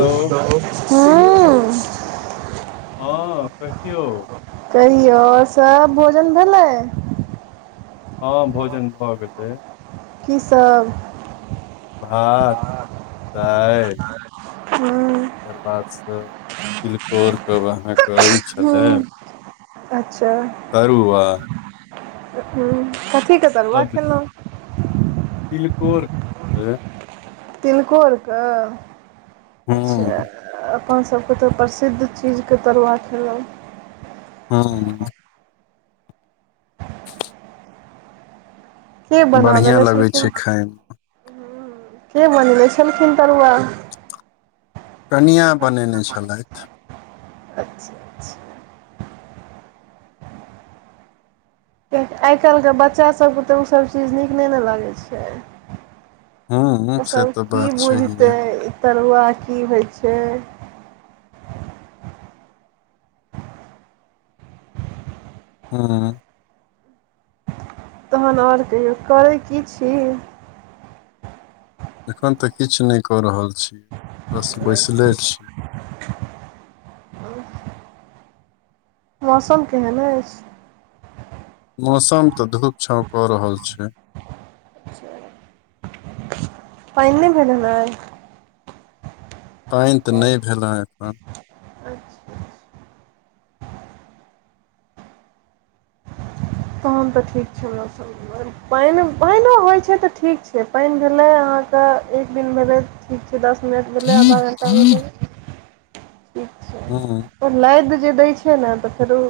Hello हँ कहियो कहियौ सब भोजन भेलै हँ भोजन भऽ गेलै की सब भात दाइल एकर बाद से तिलकोर कब अहाँ के अइ छलै हूँ तरुआ अच्छा कथी क सब्जी तिलकोर के तिलकोर के अच्छा हूँ अपन सबके तऽ प्रसिद्ध चीजके तरुआ खेलौ हू के बना बढ़िया देने लगै छलखिन छै खाय मे के बनने छलखिन तरुआ कनिया बनेने छलेथ अच्छा-अच्छा कियेकी आई काल्हिके बच्चा सबके तऽ ओसब चीज नीक नहि ने लगै छै हूँ से ओसब तऽ की बात छैहे बुझतै ई तरुआ की होए छै। हू तहन आर कहियौ करै की छी एखन तऽ किछ नहि कऽ रहल छी बस बैसले छी [unintelligible] मौसम केहन अइछ मौसम तऽ धूप छाव कऽ रहल छै अच्छा पइन नहि भेलै नैय। पाइन त नै भेल हँ अखन। अच्छा। तहन त ठीक छलों सब। पाइन पाइनो होइ छैय त ठीक छैय पाइन भेलै अहाँके एक दिन भेलै ठीक छैय दस मिनट भेलै आधा घण्टा एखन भेलै ठीक छैय। हँ। पर लाइद जे दै छैय ने त फेरो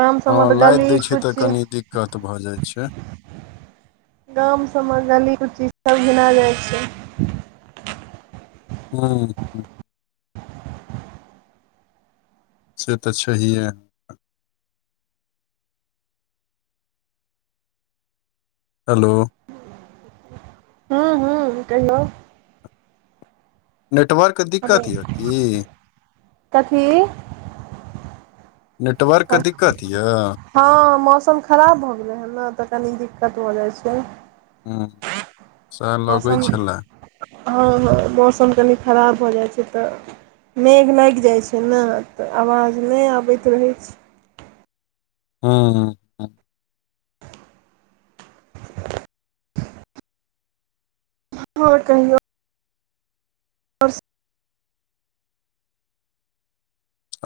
गाम सबमे हँ तऽ लाइद गली दय छैय त कुची कनी दिक्कत भऽ जाय छैय। गाम सबमे गली कुची सब घिना जाय छैय। हूँ। से त छैहे। हेलो। हँ- हँ कहियौ। नेटवर्कके हेलो दिक्कत यऽ की। कथी। नेटवर्कके दिक्कत यऽ। हँ मौसम खराब भ गेलै हन ने त कनी दिक्कत भ जाय छैय। हँ। मौसम हँ मौसम कनि खराब भ जाय छैय त मेघ लाइग जाइ छैय ने त आवाज नै आबैत रहै छैय। हु-हु। और कहियौ। और सब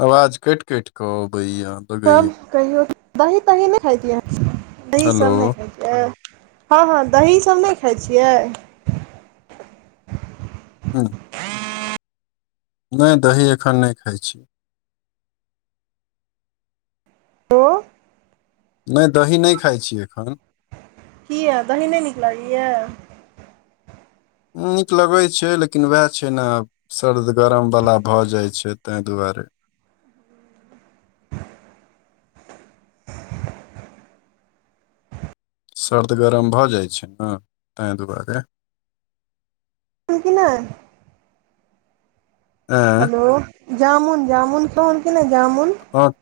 आवाज कटि कटि क अबैयऽ। और कहियो, दही-तही नै खैतियै। दही हेलो सब नै खाय हँ-हँ दही सब नै खाइ छियै। हँ। नै दही एखन नै खाइ छी। दूध। नै दही नै खाइ छियै एखन। किया दही नै नीक लागैये। नीक लगै छैय लेकिन वएह छैय ने आब सर्द गरम वला भ जाय छैय तय दुआरे। सर्द गरम भ जाइ छैय ने तय दुआरे। की नै। एँ हेलो जामुन- जामुन खेलौं कि नै जामुन। ह।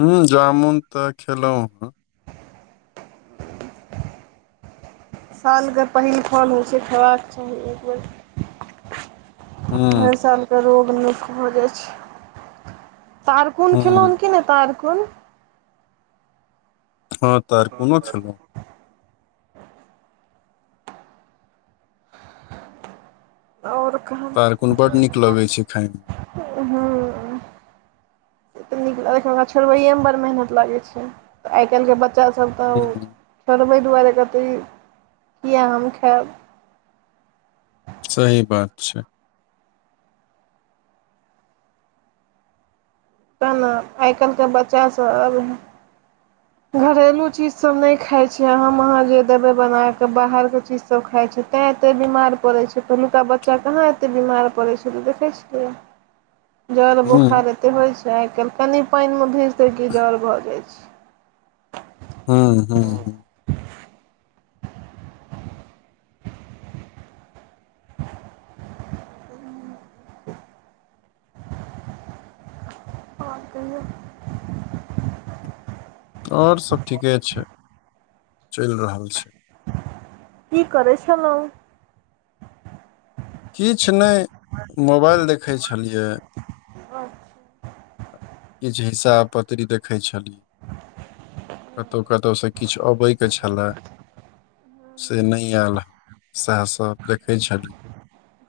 हू जामुन त खेलौं हेँ। सालके पहिल फल होइ छैय खेबाक चाही एक बेर। हर हुँ, सालके रोग नीक भ जाइ छैय। तारकुन खेलौं हुँ, कि नै तारकुन। हँ तारकुनो खेलौं। और कहाँ तारकुन बड नीक लगै छैय खायमे। हँ। ओ तऽ नीक लगै छै लेकिन छोड़बैएमे बड़ मेहनत लागै छै, आइ काल्हिके बच्चासभ तब हुँ, छोड़बै दुआरे कहतै किए हम खायब। सही बात छै। ते न आइ काल्हिके बच्चा सभ आब घरेलू चीज सब नहि खाय छै हम अहाँ जे देबे बनाके, बाहर के चीज सब खाइ छै तैँ एतै बीमार पड़ै छै पहिलुका बच्चा कहाँ एते बीमार पड़ै छलै, देखै छियै। [inaudible] जर हुँ, बोखार एते होइत छै आइ काल्हि, कनि पानि मे भीजतई की जर भऽ जाइ छै। हुं हुं हुं। और कहिऔ। आओर सब ठीके छै, चलि रहल छै। की करै छलहुँ। किछ नईं, मोबाइल देखै छलियै। [inaudible] किछ हिस्साब पतरी देखै छलियै। कतहु कतहुसँ किछु अबैके छले। से नहि आयल सैह सभ देखै छलियै।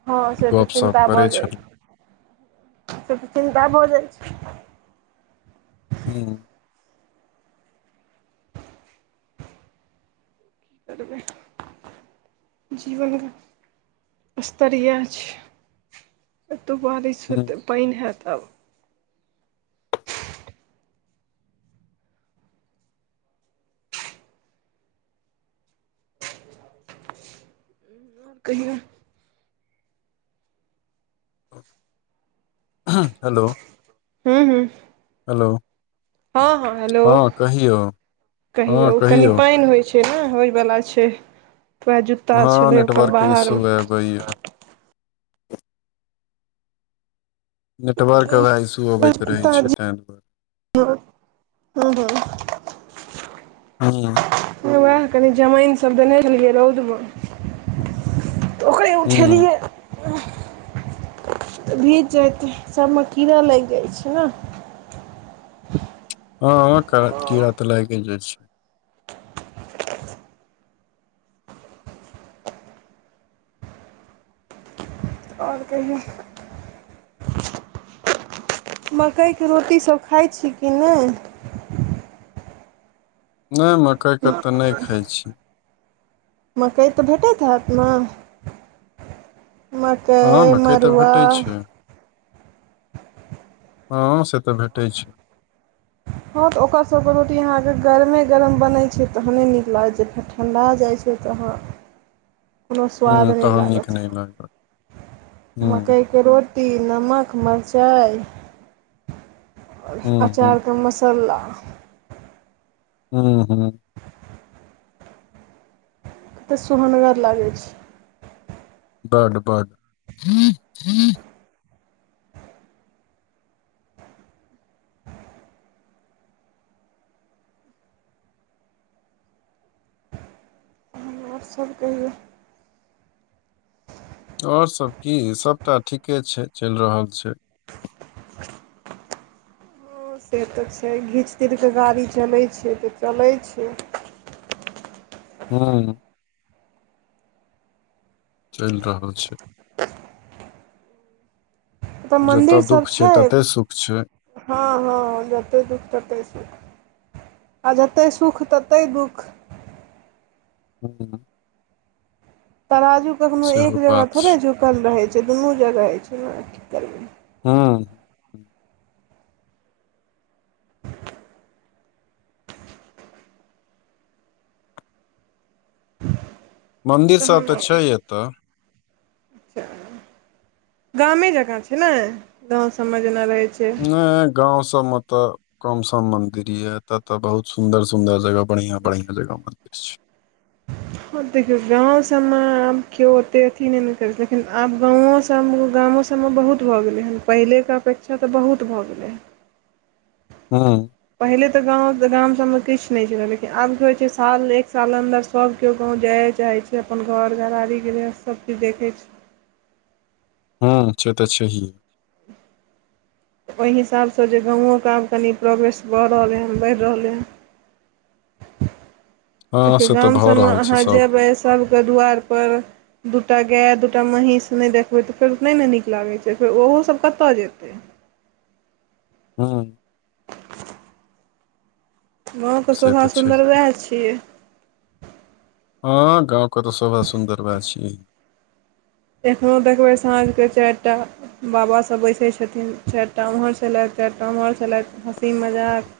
हँ से तऽ चिन्ता भऽ जाइ छली, छै, से तऽ चिन्ता भऽ जाइ छै। हुं। तब [inaudible] जीवन के स्तर यैह छै। एतऽ बारिश हुँ, हेतै, पानि हैत आब। [inaudible] आर कहियौ। हेलो। हुं हुं। हेलो। हँ हँ हेलो, हँ कहियौ, कहियौ कनि पानि होइ छै। छै ने होय वला छै, जूता छलै ओकर बाहर। तइ [inaudible] नेटवर्क हवा इशू अबैत रहे छै तै दुआरे। हुं हुं। हँ। वैह कनि जमाइनसभ देने रहियै रौदमे तऽ ओकरे हूं उठेलियै। भीज जैतै सबमे कीड़ा लागि जाइ छै ने। हँ करा कीड़ा तऽ लाइगे जाइ छै। आओर कहियौ। मकइके रोटीसभ खाइ छी कि नै। नै मकइके तऽ नै खाइ छी। मकइ तऽ भेटैत हैत ने। हँ मकइ, तऽ मड़ुआ। भेटै छै हँ से तऽ भेटै छै। हँ तऽ ओकर सभके रोटी अहाँके गरमे गरम बनै छै तखने नीक लागै छै, फेर ठण्डा जाइ छै तऽ अहाँ कोनो स्वाद हूं नहि तहन नीक लागत, नहि लागल हूं मकइ के रोटी, नमक, मरचाय, हूं हूं अचार के मसल्ला हां-हां। तऽ सुहनगर लागै छै। बड्ड-बड्ड और सब कहियौ? और सब की सबटा ठीके छै, चैल रहल छै। हँ से तै छै घीच तिर के गाड़ी चलै छै तऽ चलै छै। हां। चैल रहल छै। ओता जतऽ मन्दिर सब दुःख छै? तते सुख छै हां-हां-हां जतै दुःख ततै सुख। आ जतए सुख ततै दुःख। हां। तराजू कखनो एक जगह थोड़े झुकल रहै छै, दुनू जगह हय छै हां की करबै। हां। मंन्दिर सब तै तहन छै एता। गामे जकाँ छै नै, गांव सब में जेना रहय छै। नै गाँव सबमें त कम सम मंदिर यै, एता तै बहुत सुंदर जगह बढ़िया-बढ़िया जगह मंदिर छै। हां देखियौ गाँव सबमे आब कियो ओते अथी नै करै छै लेकिन आब गाँवो सब में गामो सबमे सबमे बहुत भऽ गेलै हें, पहिलेके अपेक्षा तऽ बहुत भऽ गेलै हें। हां। पहिले तऽ गाँव गाम सबमें किछ नै छलै लेकिन आब की होय छै साल एक साल अन्दर सब कियो गाँव जाऐ चाहै छै, अपन घर घरारी गृहस्थ सब किछ देखय छै। हां से तऽ छहीए। ओय हिसाब से जे गाँवो के आब कनि प्रोग्रेस भ रहलै हन, बढ़ रहलै हन। हँ देखियो से तऽ गाम भऽ सबमें रहल छै अहाँ सब जयबै सबके दुआर पर दूटा गाए, दूटा महीस नै देखबै तऽ फेर उ नै नै नीक लागै छै फेर ओहो सब कतय जेतय। हां। गाँव के से तऽ छै शोभा-सुन्दर वैह छियै। हां गाँव के तै शोभा सुन्दर वैह छियै। एखनो देखबै साँझ के चाएर टा बाबा सब बैसै छथिन चाएर टा उम्हर छलैथ, चार टा उम्हर छलैथ, हँसी-मजाक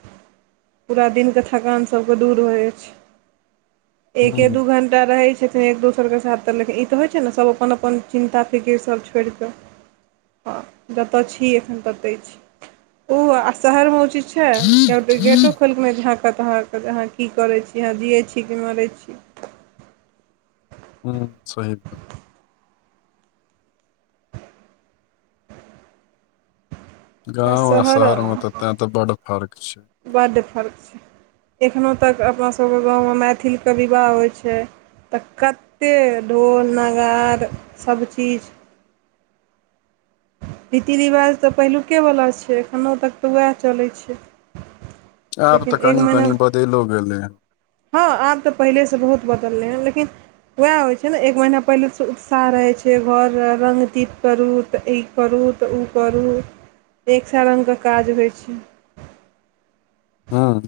पूरा दिन के थकान सबके दूर भ जाय छै। हूँ एके दू घण्टा रहय छथिन एक दोसर के साथ तै लेकिन ई तऽ होय छै नै सब अपन अ पन चिन्ता फीकीर सब छोड़ि कै हां जता छी एखन ततैय छी। उ आ शहर मे उ चीज छै कियो ई गेटो खोएल कै नै झाकत अहां के अहां की करै छी, अहां जियै छी की मरय छीयै। हुं सही बात गाँव आ शहर में तै तऽ बड फर्क छै। बड्ड फर्क छै, एखनो तक अपना सबके गाँवमे मैथिलके विवाह होय छै। तऽ कत्ते ढोल नगार सब चीज रीति-रिवाज तऽ पहिलुके बला छै एखनो तक तै वैह चलय छै। आब लेकिन तै कनि-कनि बदैलो गेलय हें। हां आब तै पहिले से बहुत बदलै हें लेकिन वैह होइ छै ने, एक महिना पहिले उत्साह रहै छै, घर रङ्गतीप करू, तऽ ई करू तऽ ऊ करू, एक सैऽ रंग क काज होइ छै। हँ।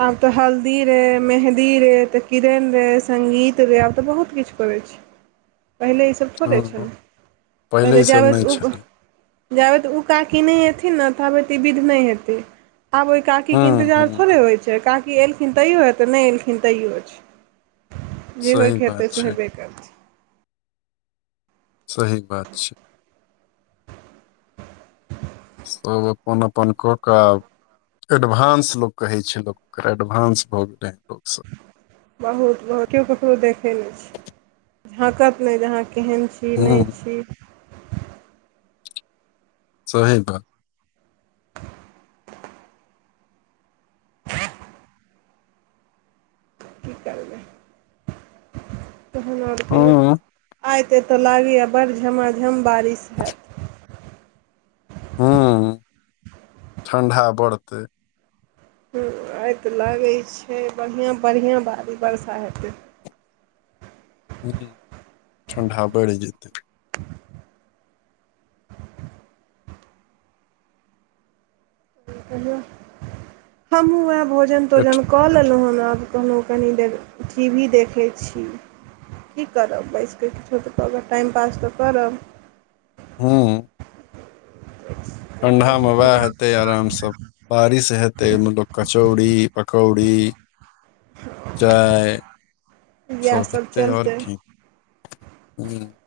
आब त हल्दी रे, मेहदी रे, त किदैन रे, संगीत रे, आब त बहुत किछ करै पहिले ई सब थोड़े छल? हँ पहिले ई सब जाबेत नहि ऊगऽ छलै जाबेत ऊ काकी नैय एथिन न ताबेत ई बिध नैय हेतै, आब ओइ काकी के हूँ इन्तजार हूँ थोड़े होइ छै? काकी एलखिन तैयो हेतै, नैय एलखिन तैयो छै। जे होइ सही के बात हेतै, से छै हेबे करतै। सही बात छै। सब अपन अपन कऽ कऽ आब एडभांस लोक कहै छै लोक ओकरा, एडभांस भऽ गेलै हेँ लोकसब। बहुत बहुत केओ ककरो देखै नै छै, झाँकत नैय जे अहाँ केहन छी? की नैय हूँ छी। सहे बात। कि करबै? तहन और कहियौ? हूँ आय त एतऽ लागैयैऽ बड़ झमा झम बारिश हैत। हॅं ठण्डा बड़्हतै। हुं, आइ तऽ लागै छै, बढ़िआँ बढ़िआँ बारी-वर्षा हेतै। ह्म्म, ठण्डा बड़्हि जेतै। [inaudible] कहियौ? हमू वैह एठ भोजन-तोजन कऽ लेलौं हन आब, कहलौं कनी देर टी वी देखै छी। की करब? बैइस कऽ किछो तऽ क कऽ टाइम पास तऽ करब। हँ। ठण्ढा़ मे वैह हेतै आराम स बारिश हेतै ओइ में लोक कचौड़ी पकौड़ी चाय सब इएहसभ हेतै, और चलतै की? ह्म्म।